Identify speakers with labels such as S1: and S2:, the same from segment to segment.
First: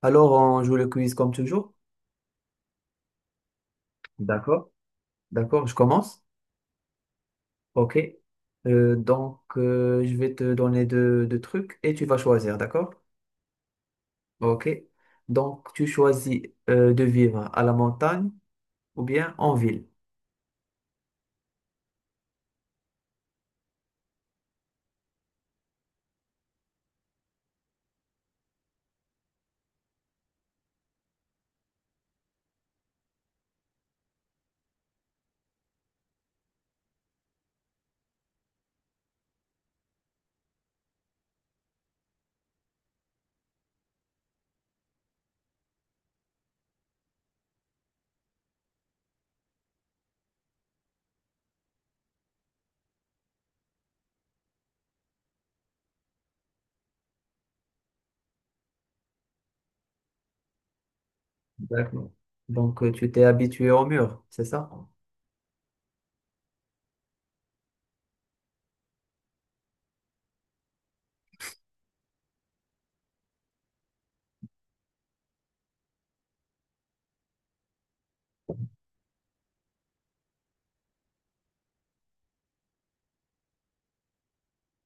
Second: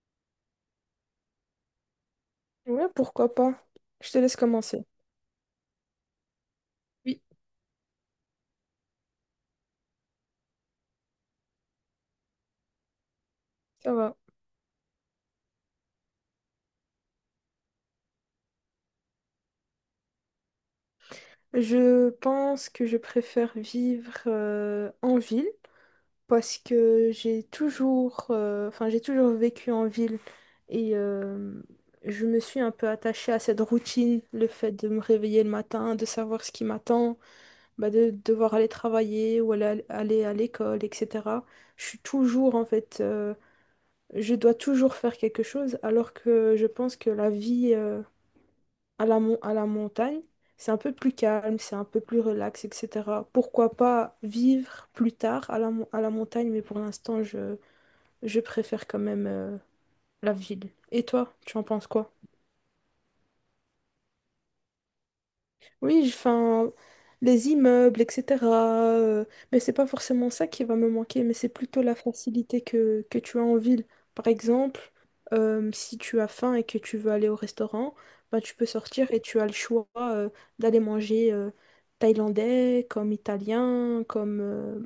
S1: Alors, on joue le quiz comme toujours.
S2: Ouais, pourquoi pas. Je te laisse
S1: D'accord.
S2: commencer.
S1: D'accord, je commence.
S2: Oui.
S1: OK. Je vais te donner deux trucs et tu vas choisir, d'accord?
S2: Ça va.
S1: OK. Donc, tu choisis de vivre à la montagne ou bien en ville.
S2: Je pense que je préfère vivre en ville parce que enfin, j'ai toujours vécu en ville et je me suis un peu attachée à cette routine, le fait de me réveiller le matin, de savoir ce qui m'attend, bah, de devoir aller travailler ou aller à l'école, etc. Je suis toujours, en fait, je dois toujours faire quelque chose alors que je pense que la vie... à la montagne, c'est un peu plus calme, c'est un peu plus relax, etc. Pourquoi pas vivre plus tard à la montagne, mais pour l'instant, je préfère quand même la ville. Et toi, tu en penses
S1: D'accord.
S2: quoi?
S1: Donc, tu t'es habitué au mur, c'est ça?
S2: Oui, enfin, les immeubles, etc. euh, mais c'est pas forcément ça qui va me manquer, mais c'est plutôt la facilité que tu as en ville. Par exemple, si tu as faim et que tu veux aller au restaurant, ben, tu peux sortir et tu as le choix d'aller manger thaïlandais, comme italien, comme, euh,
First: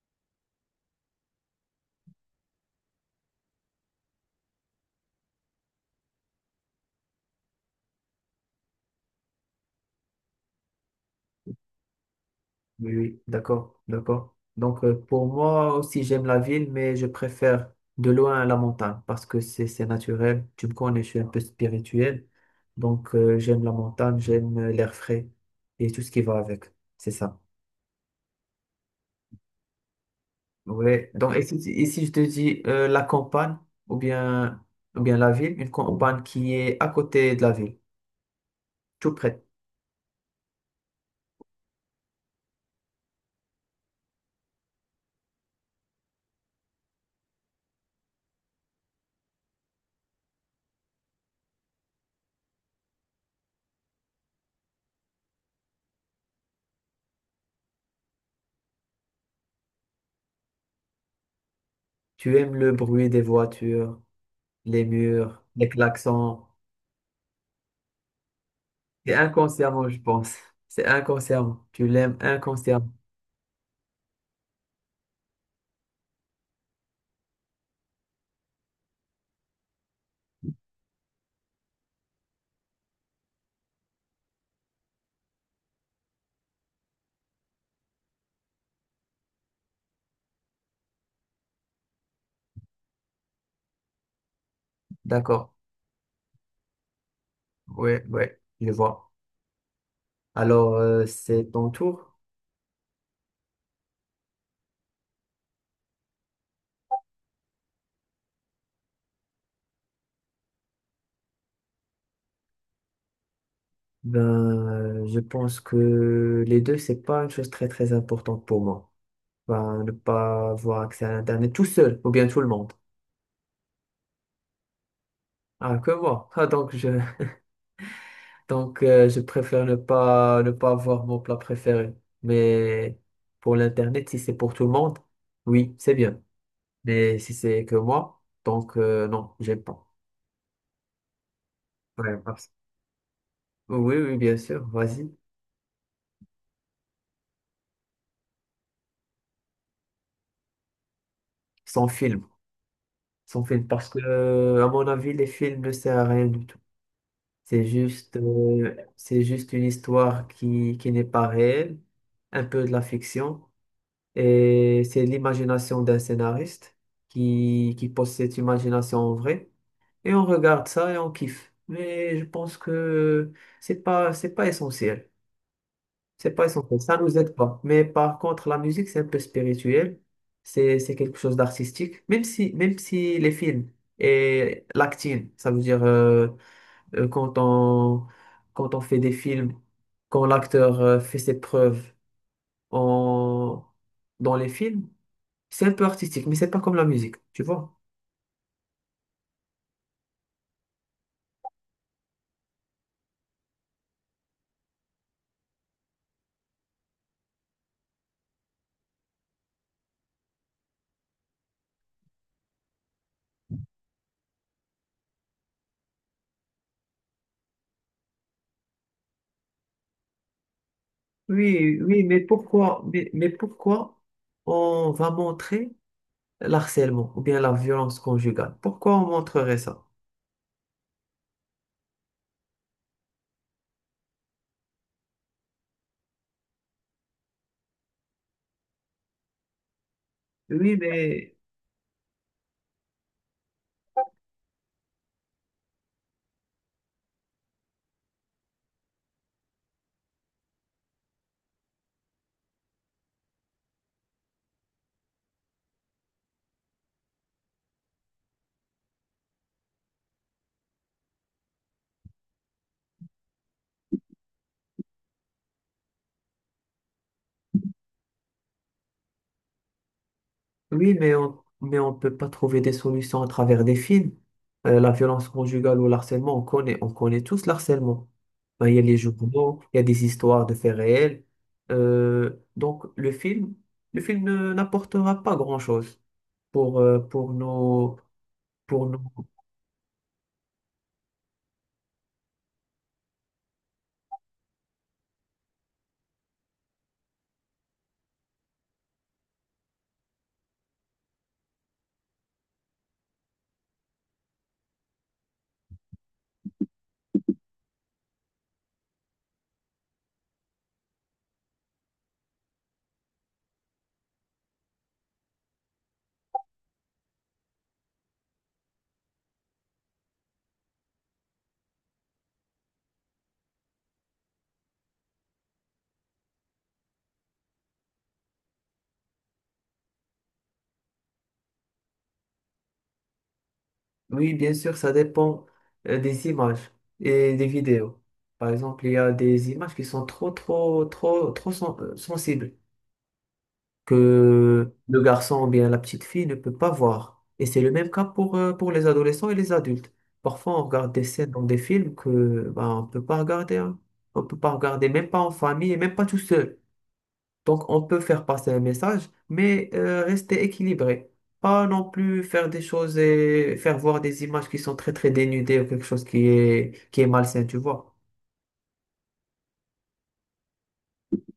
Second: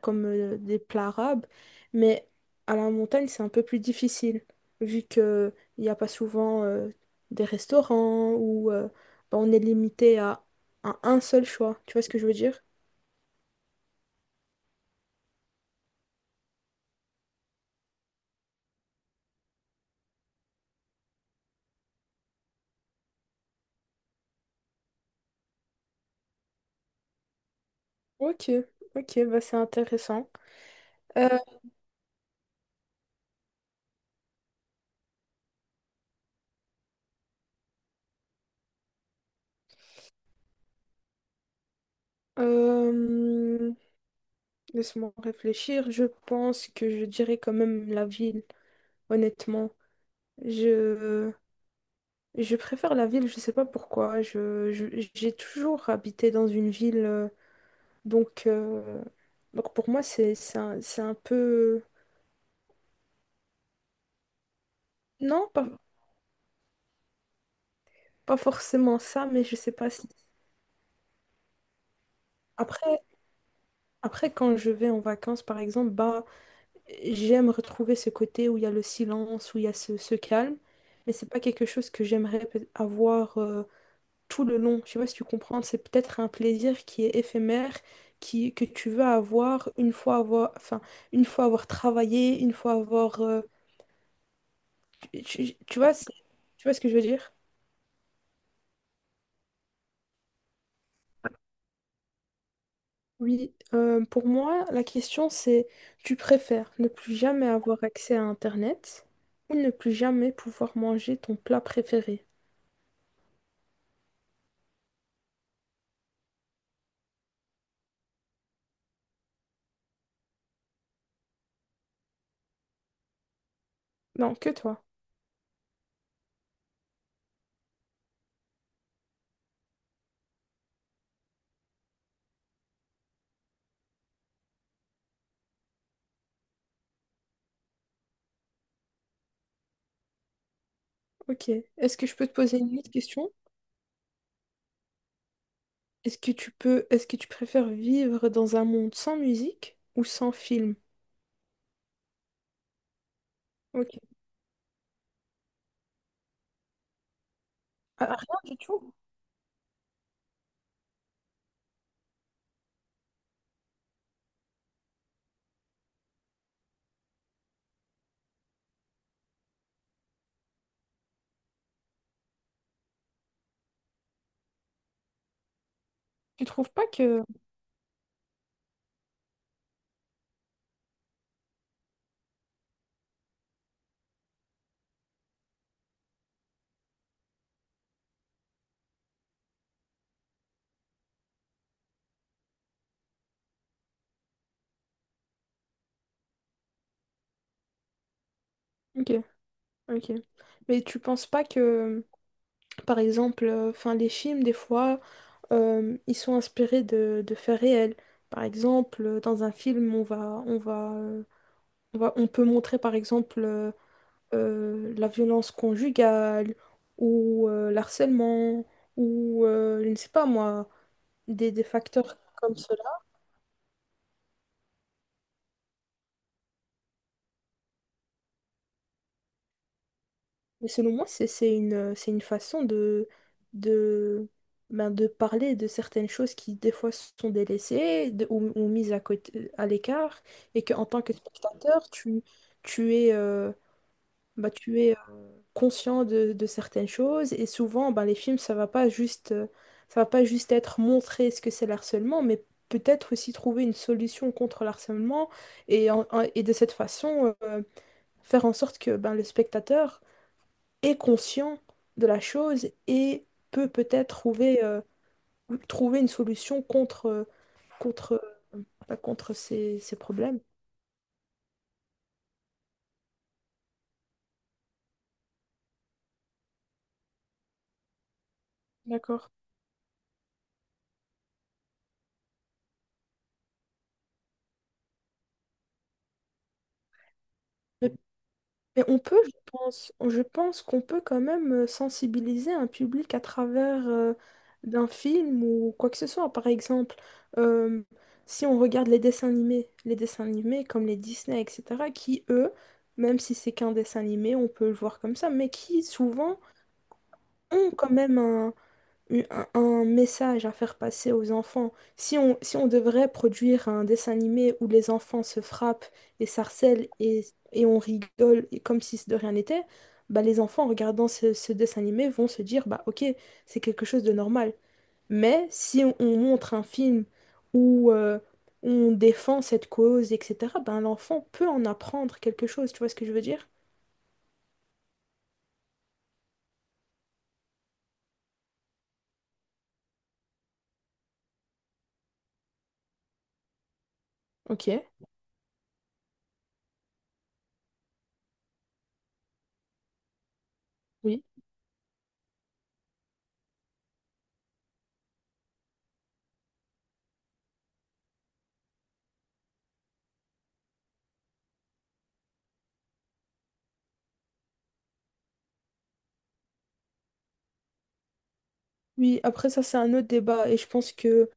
S2: comme euh, des plats arabes. Mais à la montagne, c'est un peu plus difficile, vu qu'il n'y a pas souvent des restaurants bah, on est limité à un seul choix. Tu vois ce que je veux dire?
S1: Oui, oui, d'accord, d'accord. Donc, pour moi aussi, j'aime la ville, mais je préfère de loin la montagne parce que c'est naturel. Tu me connais, je suis un peu spirituel. Donc, j'aime la montagne, j'aime l'air frais et tout ce qui va avec. C'est ça.
S2: Ok, ok, bah c'est intéressant.
S1: Ouais.
S2: Euh,
S1: Donc, et si je te dis la campagne ou bien, ou bien la ville, une campagne qui est à côté de la ville, tout près.
S2: euh, Laisse-moi réfléchir. Je pense que je dirais quand même la ville, honnêtement. Je, je préfère la ville, je sais pas pourquoi. J'ai toujours habité dans une ville, donc, euh, donc pour moi c'est un peu.
S1: Tu aimes le bruit des voitures, les murs,
S2: Non, pas,
S1: les klaxons.
S2: pas forcément
S1: C'est
S2: ça, mais je sais
S1: inconsciemment,
S2: pas
S1: je
S2: si.
S1: pense. C'est inconsciemment. Tu l'aimes inconsciemment.
S2: Après, après, quand je vais en vacances, par exemple, bah, j'aime retrouver ce côté où il y a le silence, où il y a ce calme, mais c'est pas quelque chose que j'aimerais avoir tout le long. Je sais pas si tu comprends, c'est peut-être un plaisir qui est éphémère, que tu veux avoir une fois avoir, enfin, une fois avoir travaillé, une fois avoir,
S1: D'accord.
S2: tu vois, tu vois ce que je veux dire?
S1: Ouais, ouais, je vois. Alors, c'est ton tour.
S2: Oui, pour moi, la question c'est, tu préfères ne plus jamais avoir accès à Internet ou ne plus jamais pouvoir manger ton plat préféré?
S1: Ben, je pense que les deux, c'est pas une chose très, très importante pour moi. Ben, ne pas avoir accès à Internet tout seul, ou bien tout le monde.
S2: Non, que toi.
S1: Ah, que moi. Ah, donc, je, donc, je préfère ne pas avoir mon plat préféré. Mais pour l'Internet, si c'est pour tout le monde, oui, c'est bien. Mais si c'est que moi, donc, non, j'aime pas.
S2: Ok. Est-ce que je
S1: Ouais,
S2: peux te
S1: parce-
S2: poser une petite question?
S1: Oui, oui, bien sûr, vas-y.
S2: Est-ce que tu préfères vivre dans un monde sans musique ou sans film?
S1: Sans film. Sans film. Parce que,
S2: Ok.
S1: à mon avis, les films ne servent à rien du tout.
S2: Ah, rien du tout?
S1: C'est juste une histoire qui n'est pas réelle, un peu de la fiction. Et c'est l'imagination d'un scénariste qui pose cette imagination en vrai. Et on regarde ça et on kiffe. Mais je pense que c'est pas essentiel. C'est
S2: Tu
S1: pas
S2: trouves
S1: essentiel,
S2: pas
S1: ça nous
S2: que.
S1: aide pas. Mais par contre, la musique, c'est un peu spirituel. C'est quelque chose d'artistique. Même si les films et l'acting, ça veut dire quand on, quand on fait des films, quand l'acteur fait ses preuves en, dans les films, c'est un peu artistique, mais c'est pas comme la musique, tu vois?
S2: Ok, ok. Mais tu penses pas que, par exemple, enfin, les films, des fois, ils sont inspirés de faits réels. Par exemple, dans un film, on peut montrer, par exemple, la violence conjugale ou l'harcèlement ou, je ne sais pas moi des
S1: Oui, oui,
S2: facteurs comme cela.
S1: mais pourquoi on va montrer l'harcèlement ou bien la violence conjugale? Pourquoi on montrerait ça?
S2: Mais selon moi, c'est une façon de, de, ben, de parler de certaines choses qui, des fois, sont délaissées ou mises à côté, à l'écart, et
S1: Oui,
S2: qu'en tant que
S1: mais,
S2: spectateur, tu es, euh, ben, tu es conscient de certaines choses. Et souvent, ben, les films, ça va pas juste, ça va pas juste être montrer ce que c'est le harcèlement, mais peut-être aussi trouver une solution contre le harcèlement. Et de cette façon, faire en sorte que ben, le spectateur est conscient de la chose et peut peut-être trouver une solution contre, contre, pas contre ces problèmes.
S1: oui, mais on peut pas trouver des solutions à travers des films. La violence conjugale ou l'harcèlement, on connaît tous l'harcèlement. Ben, il y a les
S2: D'accord.
S1: journaux, il y a des histoires de faits réels. Donc, le film ne- n'apportera pas grand-chose pour, euh, pour
S2: Mais,
S1: nos,
S2: mais
S1: pour
S2: on
S1: nos...
S2: peut, je pense qu'on peut quand même sensibiliser un public à travers d'un film ou quoi que ce soit. Par exemple, euh, si on regarde les dessins animés comme les Disney, etc., qui, eux, même si c'est qu'un dessin animé, on peut le voir comme ça, mais qui souvent ont quand même un message à faire passer aux enfants. Si on devrait produire un dessin animé où les enfants se frappent et s'harcèlent et on rigole et comme si de rien n'était, bah les enfants en regardant ce dessin animé vont se dire bah ok, c'est quelque chose de normal. Mais si on montre un film où on défend cette cause, etc., ben l'enfant peut en apprendre quelque chose, tu vois ce que je veux dire?
S1: Oui, bien sûr, ça dépend des images et des vidéos. Par exemple, il y a des images qui sont trop sensibles,
S2: Ok,
S1: que le garçon ou bien la petite fille ne peut pas voir. Et c'est le même cas pour les adolescents et les adultes. Parfois, on regarde des
S2: oui.
S1: scènes dans des films que ben, on peut pas regarder, hein. On peut pas regarder, même pas en famille et même pas tout seul. Donc, on peut faire passer un message, mais rester équilibré. Pas non plus faire des choses et faire voir des images qui sont très très dénudées ou quelque chose qui est malsain, tu vois.
S2: Oui, après ça c'est un autre débat et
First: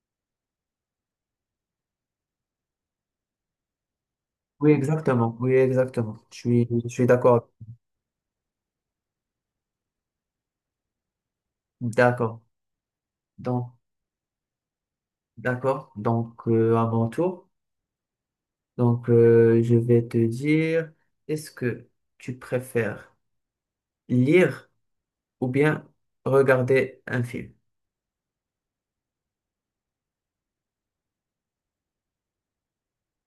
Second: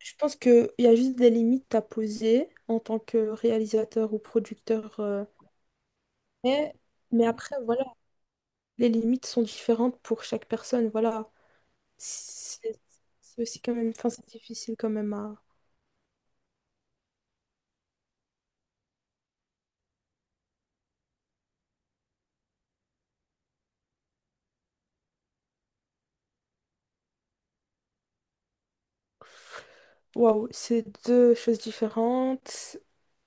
S2: je pense qu'il y a juste des limites à poser en tant que réalisateur ou
S1: Oui,
S2: producteur,
S1: exactement. Oui, exactement.
S2: mais,
S1: Je suis d'accord.
S2: après, voilà, les limites sont différentes pour chaque personne. Voilà,
S1: D'accord.
S2: c'est c'est aussi
S1: Donc,
S2: quand même, enfin, c'est difficile quand même à.
S1: D'accord, donc à mon tour, donc je vais te dire, est-ce que tu préfères lire ou bien regarder un film?
S2: Waouh, c'est deux choses différentes.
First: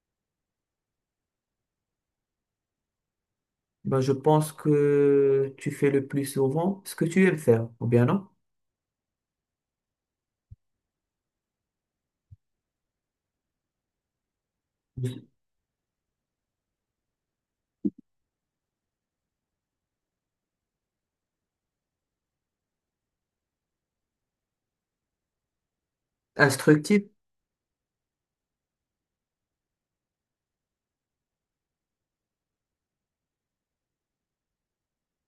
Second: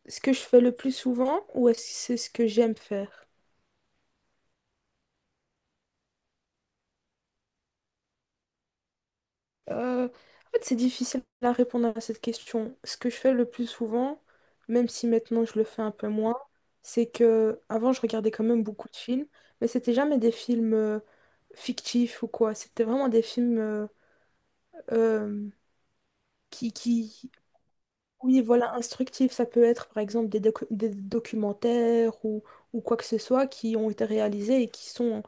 S2: Ce que je fais le plus souvent ou est-ce que c'est ce que j'aime faire?
S1: Ben, je pense que tu fais le plus souvent ce que tu aimes faire, ou bien non?
S2: En fait, c'est difficile à répondre à cette question. Ce que je fais le plus souvent, même si maintenant je le fais un peu moins, c'est que avant je regardais quand même beaucoup de films, mais c'était jamais des films fictifs ou quoi. C'était vraiment des films euh, qui,
S1: Instructif,
S2: qui, oui, voilà, instructifs. Ça peut être par exemple des documentaires ou quoi que ce soit qui ont été réalisés et qui sont,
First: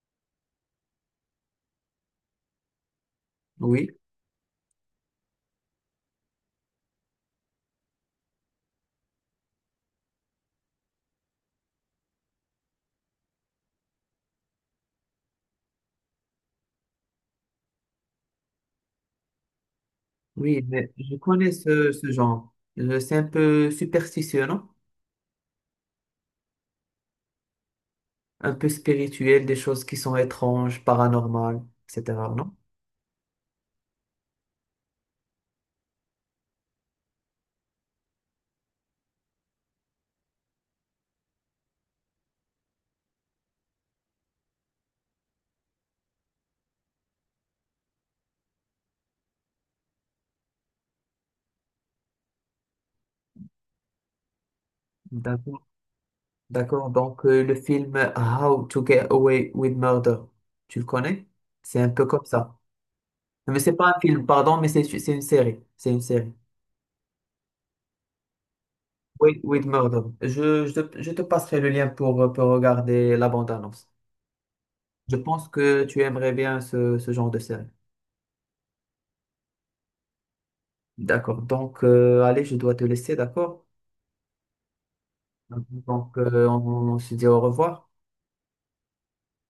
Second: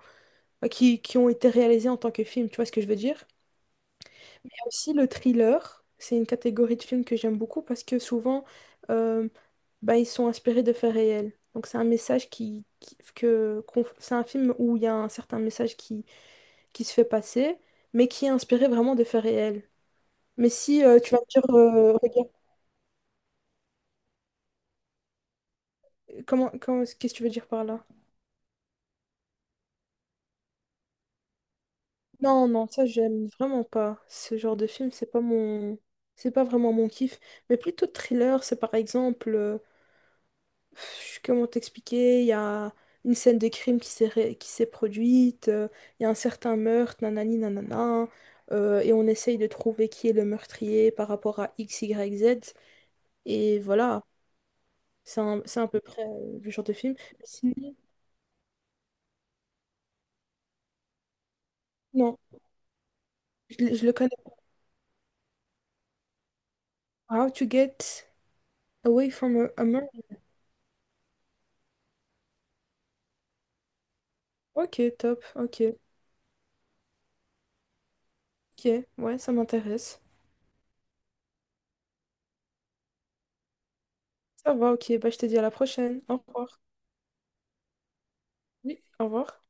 S2: bah, qui ont été réalisés en tant que film. Tu vois ce que je veux dire?
S1: oui,
S2: Aussi, le thriller, c'est une catégorie de films que j'aime beaucoup parce que souvent, euh, bah, ils sont inspirés de faits réels. Donc, c'est un message c'est un film où il y a un certain message qui se fait passer, mais qui est inspiré vraiment de faits réels. Mais
S1: oui,
S2: si
S1: mais
S2: tu
S1: je
S2: vas me dire,
S1: connais ce, ce
S2: regarde,
S1: genre. C'est un peu superstitieux, non?
S2: qu'est-ce que tu veux dire par là?
S1: Un peu spirituel, des choses qui sont étranges, paranormales, etc.,
S2: Non,
S1: non?
S2: non, ça, j'aime vraiment pas. Ce genre de film, c'est pas vraiment mon kiff. Mais plutôt thriller, c'est par exemple, comment t'expliquer? Il y a une scène de crime qui s'est produite, il y a un certain meurtre, nanani nanana, et on essaye de trouver qui est le meurtrier par rapport à X, Y, Z, et voilà, c'est
S1: D'accord.
S2: à peu près le genre de
S1: D'accord,
S2: film.
S1: donc le
S2: Sinon,
S1: film How to Get Away with Murder, tu le connais? C'est un peu
S2: non,
S1: comme ça. Mais c'est
S2: je
S1: pas
S2: le
S1: un
S2: connais.
S1: film, pardon, mais c'est une série. C'est une série.
S2: How to get away from
S1: Oui,
S2: a,
S1: with
S2: a murder.
S1: Murder. Je te passerai le lien pour regarder la bande-annonce.
S2: Ok,
S1: Je
S2: top,
S1: pense
S2: ok,
S1: que tu aimerais bien ce genre de série.
S2: ok, ouais, ça m'intéresse.
S1: D'accord, donc allez, je dois te laisser, d'accord?
S2: Ça va, ok, bah je te dis à la prochaine,
S1: Donc
S2: au revoir.
S1: on se dit au revoir.
S2: Oui, au revoir.